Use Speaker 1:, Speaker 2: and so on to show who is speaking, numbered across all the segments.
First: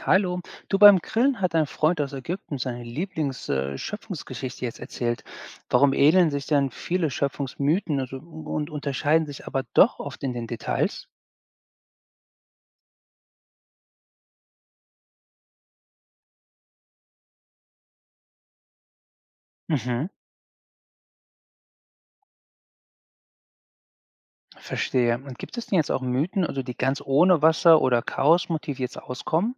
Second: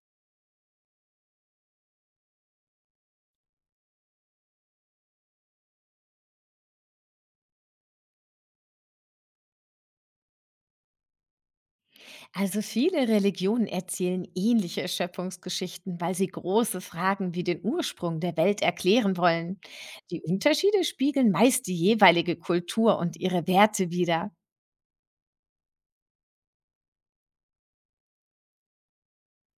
Speaker 1: Hallo, du, beim Grillen hat ein Freund aus Ägypten seine Lieblingsschöpfungsgeschichte Schöpfungsgeschichte jetzt erzählt. Warum ähneln sich dann viele Schöpfungsmythen und unterscheiden sich aber doch oft in den Details?
Speaker 2: Also viele Religionen erzählen ähnliche Erschöpfungsgeschichten, weil sie große Fragen wie den Ursprung der Welt erklären wollen.
Speaker 1: Mhm,
Speaker 2: Die Unterschiede spiegeln meist die jeweilige Kultur und ihre Werte wider.
Speaker 1: verstehe. Und gibt es denn jetzt auch Mythen, also die ganz ohne Wasser oder Chaosmotiv jetzt auskommen?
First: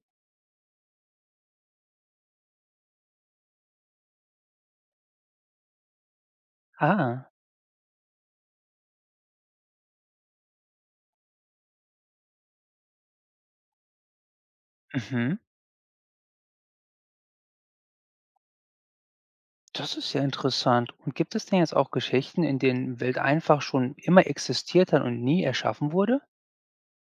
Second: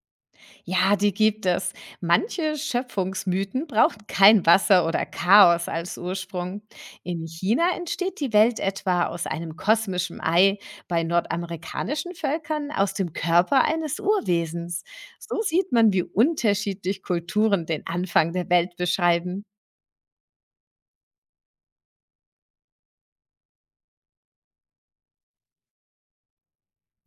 Speaker 2: Ja, die gibt es. Manche Schöpfungsmythen brauchen kein Wasser oder Chaos als Ursprung. In
Speaker 1: Ah,
Speaker 2: China entsteht die Welt etwa aus einem kosmischen Ei, bei nordamerikanischen Völkern aus dem Körper eines Urwesens.
Speaker 1: mhm.
Speaker 2: So sieht man, wie unterschiedlich Kulturen den Anfang der Welt beschreiben.
Speaker 1: Das ist ja interessant. Und gibt es denn jetzt auch Geschichten, in denen Welt einfach schon immer existiert hat und nie erschaffen wurde?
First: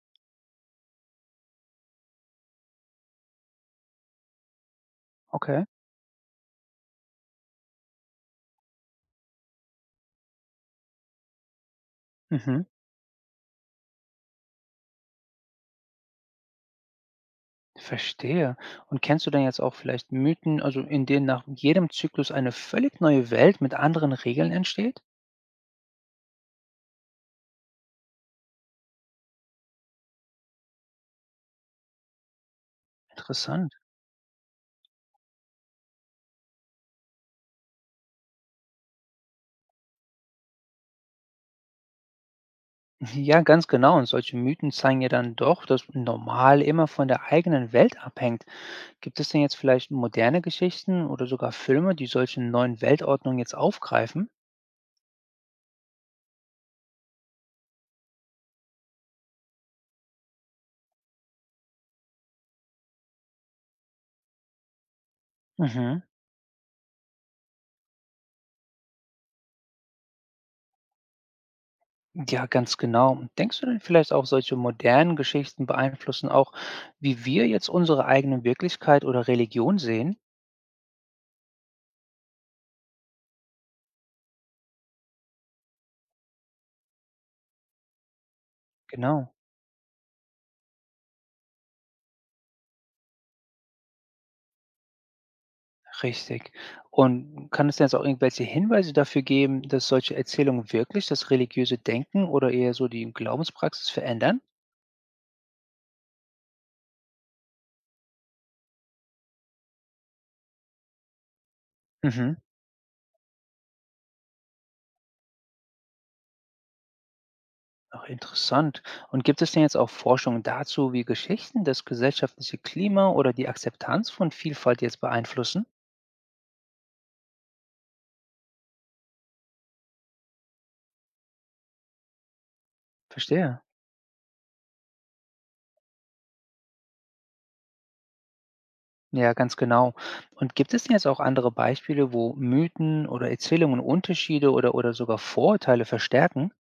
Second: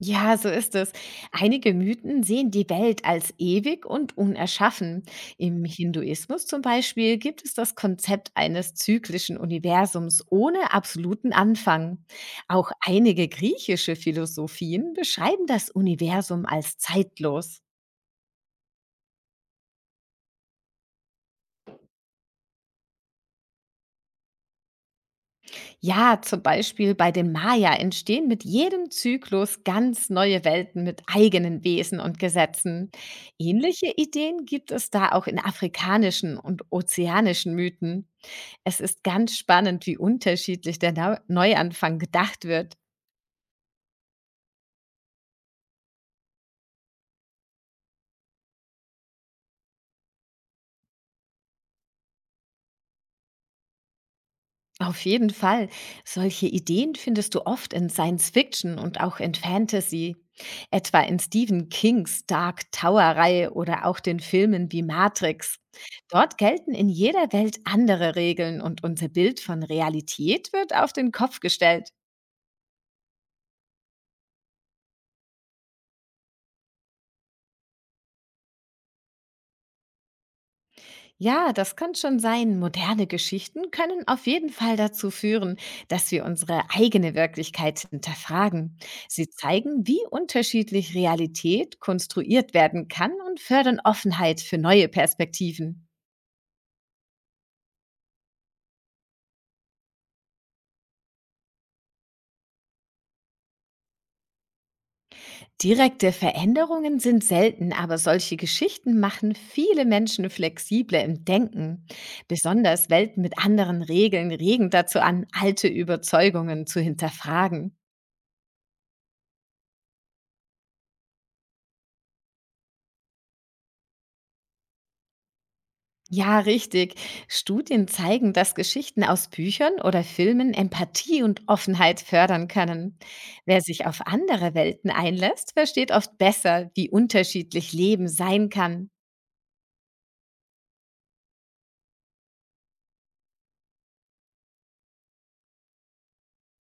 Speaker 2: Ja, so ist es. Einige Mythen sehen die Welt als ewig und unerschaffen. Im
Speaker 1: Okay.
Speaker 2: Hinduismus zum Beispiel gibt es das Konzept eines zyklischen Universums ohne absoluten Anfang.
Speaker 1: Mhm.
Speaker 2: Auch einige griechische Philosophien beschreiben das Universum als zeitlos.
Speaker 1: Verstehe. Und kennst du denn jetzt auch vielleicht Mythen, also in denen nach jedem Zyklus eine völlig neue Welt mit anderen Regeln entsteht?
Speaker 2: Ja, zum Beispiel bei den Maya entstehen mit jedem Zyklus ganz neue Welten mit eigenen Wesen und Gesetzen.
Speaker 1: Interessant.
Speaker 2: Ähnliche Ideen gibt es da auch in afrikanischen und ozeanischen Mythen. Es ist ganz spannend, wie unterschiedlich der Neuanfang gedacht wird.
Speaker 1: Ja, ganz genau. Und solche Mythen zeigen ja dann doch, dass normal immer von der eigenen Welt abhängt. Gibt es denn jetzt vielleicht moderne Geschichten oder sogar Filme, die solche neuen Weltordnungen jetzt aufgreifen?
Speaker 2: Auf jeden Fall. Solche Ideen findest du oft in Science Fiction und auch in Fantasy, etwa in Stephen Kings Dark Tower-Reihe oder auch den Filmen wie Matrix.
Speaker 1: Mhm.
Speaker 2: Dort gelten in jeder Welt andere Regeln und unser Bild von Realität wird auf den Kopf gestellt.
Speaker 1: Ja, ganz genau. Und denkst du denn vielleicht auch, solche modernen Geschichten beeinflussen auch, wie wir jetzt unsere eigene Wirklichkeit oder Religion sehen?
Speaker 2: Ja, das kann schon sein. Moderne Geschichten können auf jeden Fall dazu führen, dass wir unsere eigene Wirklichkeit hinterfragen. Sie
Speaker 1: Genau.
Speaker 2: zeigen, wie unterschiedlich Realität konstruiert werden kann und fördern Offenheit für neue Perspektiven.
Speaker 1: Richtig. Und kann es denn jetzt auch irgendwelche Hinweise dafür geben, dass solche Erzählungen wirklich das religiöse Denken oder eher so die Glaubenspraxis verändern?
Speaker 2: Direkte Veränderungen sind selten, aber solche Geschichten machen viele Menschen flexibler im Denken.
Speaker 1: Mhm.
Speaker 2: Besonders Welten mit anderen Regeln regen dazu an, alte Überzeugungen zu hinterfragen.
Speaker 1: Ach, interessant. Und gibt es denn jetzt auch Forschungen dazu, wie Geschichten das gesellschaftliche Klima oder die Akzeptanz von Vielfalt jetzt beeinflussen?
Speaker 2: Ja, richtig. Studien zeigen, dass Geschichten aus Büchern oder Filmen Empathie und Offenheit fördern können.
Speaker 1: Verstehe.
Speaker 2: Wer sich auf andere Welten einlässt, versteht oft besser, wie unterschiedlich Leben sein kann.
Speaker 1: Ja, ganz genau. Und gibt es denn jetzt auch andere Beispiele, wo Mythen oder Erzählungen Unterschiede oder sogar Vorurteile verstärken?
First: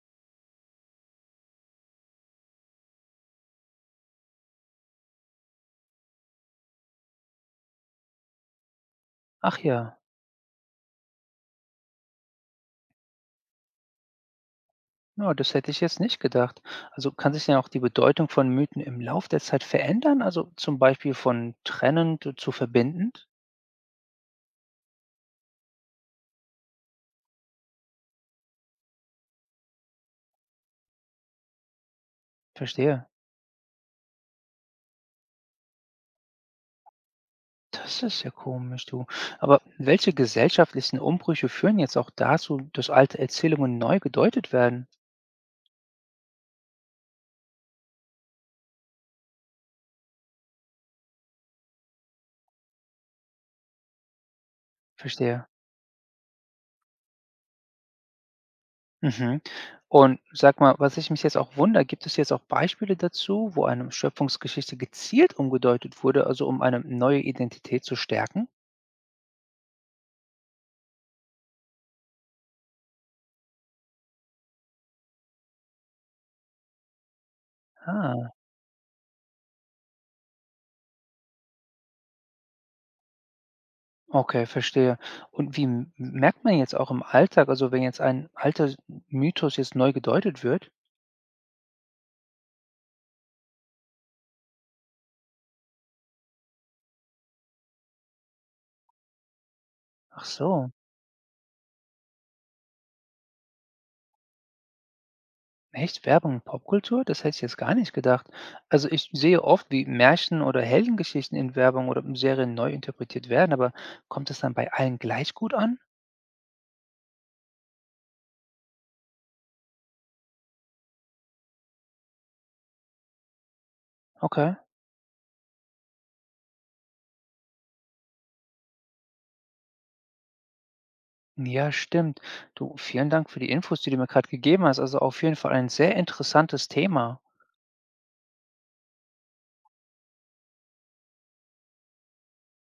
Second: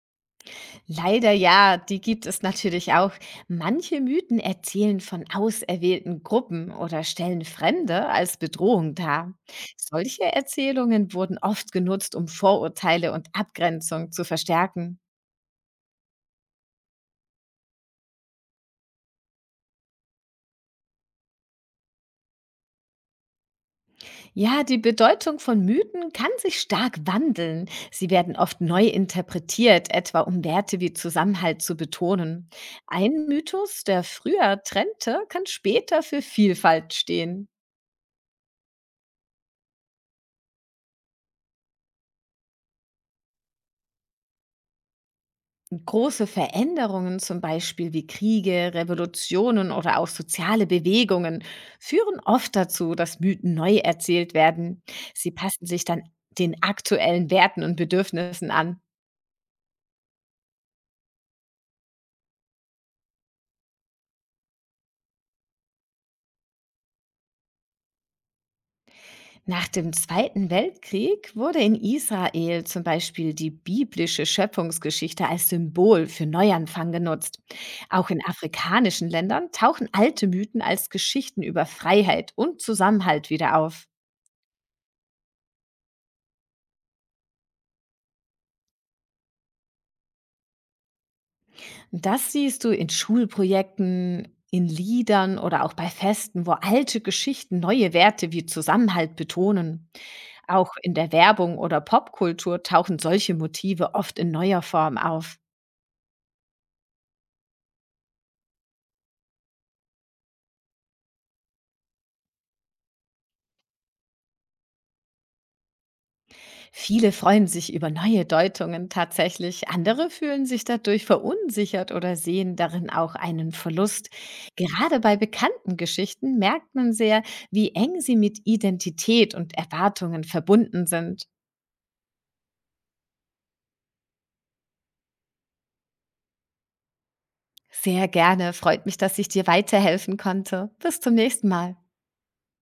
Speaker 2: Leider ja, die gibt es natürlich auch. Manche Mythen erzählen von auserwählten Gruppen oder stellen Fremde als Bedrohung dar.
Speaker 1: Ach ja.
Speaker 2: Solche Erzählungen wurden oft genutzt, um Vorurteile und Abgrenzung zu verstärken.
Speaker 1: Ja, das hätte ich jetzt nicht gedacht. Also kann sich denn auch die Bedeutung von Mythen im Lauf der Zeit verändern? Also zum Beispiel von trennend zu verbindend?
Speaker 2: Ja, die Bedeutung von Mythen kann sich stark wandeln. Sie werden oft neu interpretiert, etwa um Werte wie Zusammenhalt zu betonen.
Speaker 1: Verstehe.
Speaker 2: Ein Mythos, der früher trennte, kann später für Vielfalt stehen.
Speaker 1: Das ist ja komisch, du. Aber welche gesellschaftlichen Umbrüche führen jetzt auch dazu, dass alte Erzählungen neu gedeutet werden?
Speaker 2: Große Veränderungen, zum Beispiel wie Kriege, Revolutionen oder auch soziale Bewegungen, führen oft dazu, dass Mythen neu erzählt werden. Sie
Speaker 1: Verstehe.
Speaker 2: passen sich dann den aktuellen Werten und Bedürfnissen an.
Speaker 1: Mhm. Und sag mal, was ich mich jetzt auch wundere, gibt es jetzt auch Beispiele dazu, wo eine Schöpfungsgeschichte gezielt umgedeutet wurde, also um eine neue Identität zu stärken?
Speaker 2: Nach dem Zweiten Weltkrieg wurde in Israel zum Beispiel die biblische Schöpfungsgeschichte als Symbol für Neuanfang genutzt. Auch in
Speaker 1: Ah.
Speaker 2: afrikanischen Ländern tauchen alte Mythen als Geschichten über Freiheit und Zusammenhalt wieder auf.
Speaker 1: Okay, verstehe. Und wie m merkt man jetzt auch im Alltag, also wenn jetzt ein alter Mythos jetzt neu gedeutet wird?
Speaker 2: Das siehst du in Schulprojekten, in Liedern oder auch bei Festen, wo alte Geschichten neue Werte wie Zusammenhalt betonen.
Speaker 1: Ach so,
Speaker 2: Auch in der Werbung oder Popkultur tauchen solche Motive oft in neuer Form auf.
Speaker 1: echt, Werbung und Popkultur? Das hätte ich jetzt gar nicht gedacht. Also ich sehe oft, wie Märchen oder Heldengeschichten in Werbung oder in Serien neu interpretiert werden, aber kommt das dann bei allen gleich gut an?
Speaker 2: Viele freuen sich über neue Deutungen tatsächlich, andere fühlen sich dadurch verunsichert oder sehen darin auch einen Verlust.
Speaker 1: Okay.
Speaker 2: Gerade bei bekannten Geschichten merkt man sehr, wie eng sie mit Identität und Erwartungen verbunden sind.
Speaker 1: Ja, stimmt. Du, vielen Dank für die Infos, die du mir gerade gegeben hast. Also auf jeden Fall ein sehr interessantes Thema.
Speaker 2: Sehr gerne, freut mich, dass ich dir weiterhelfen konnte. Bis zum nächsten Mal.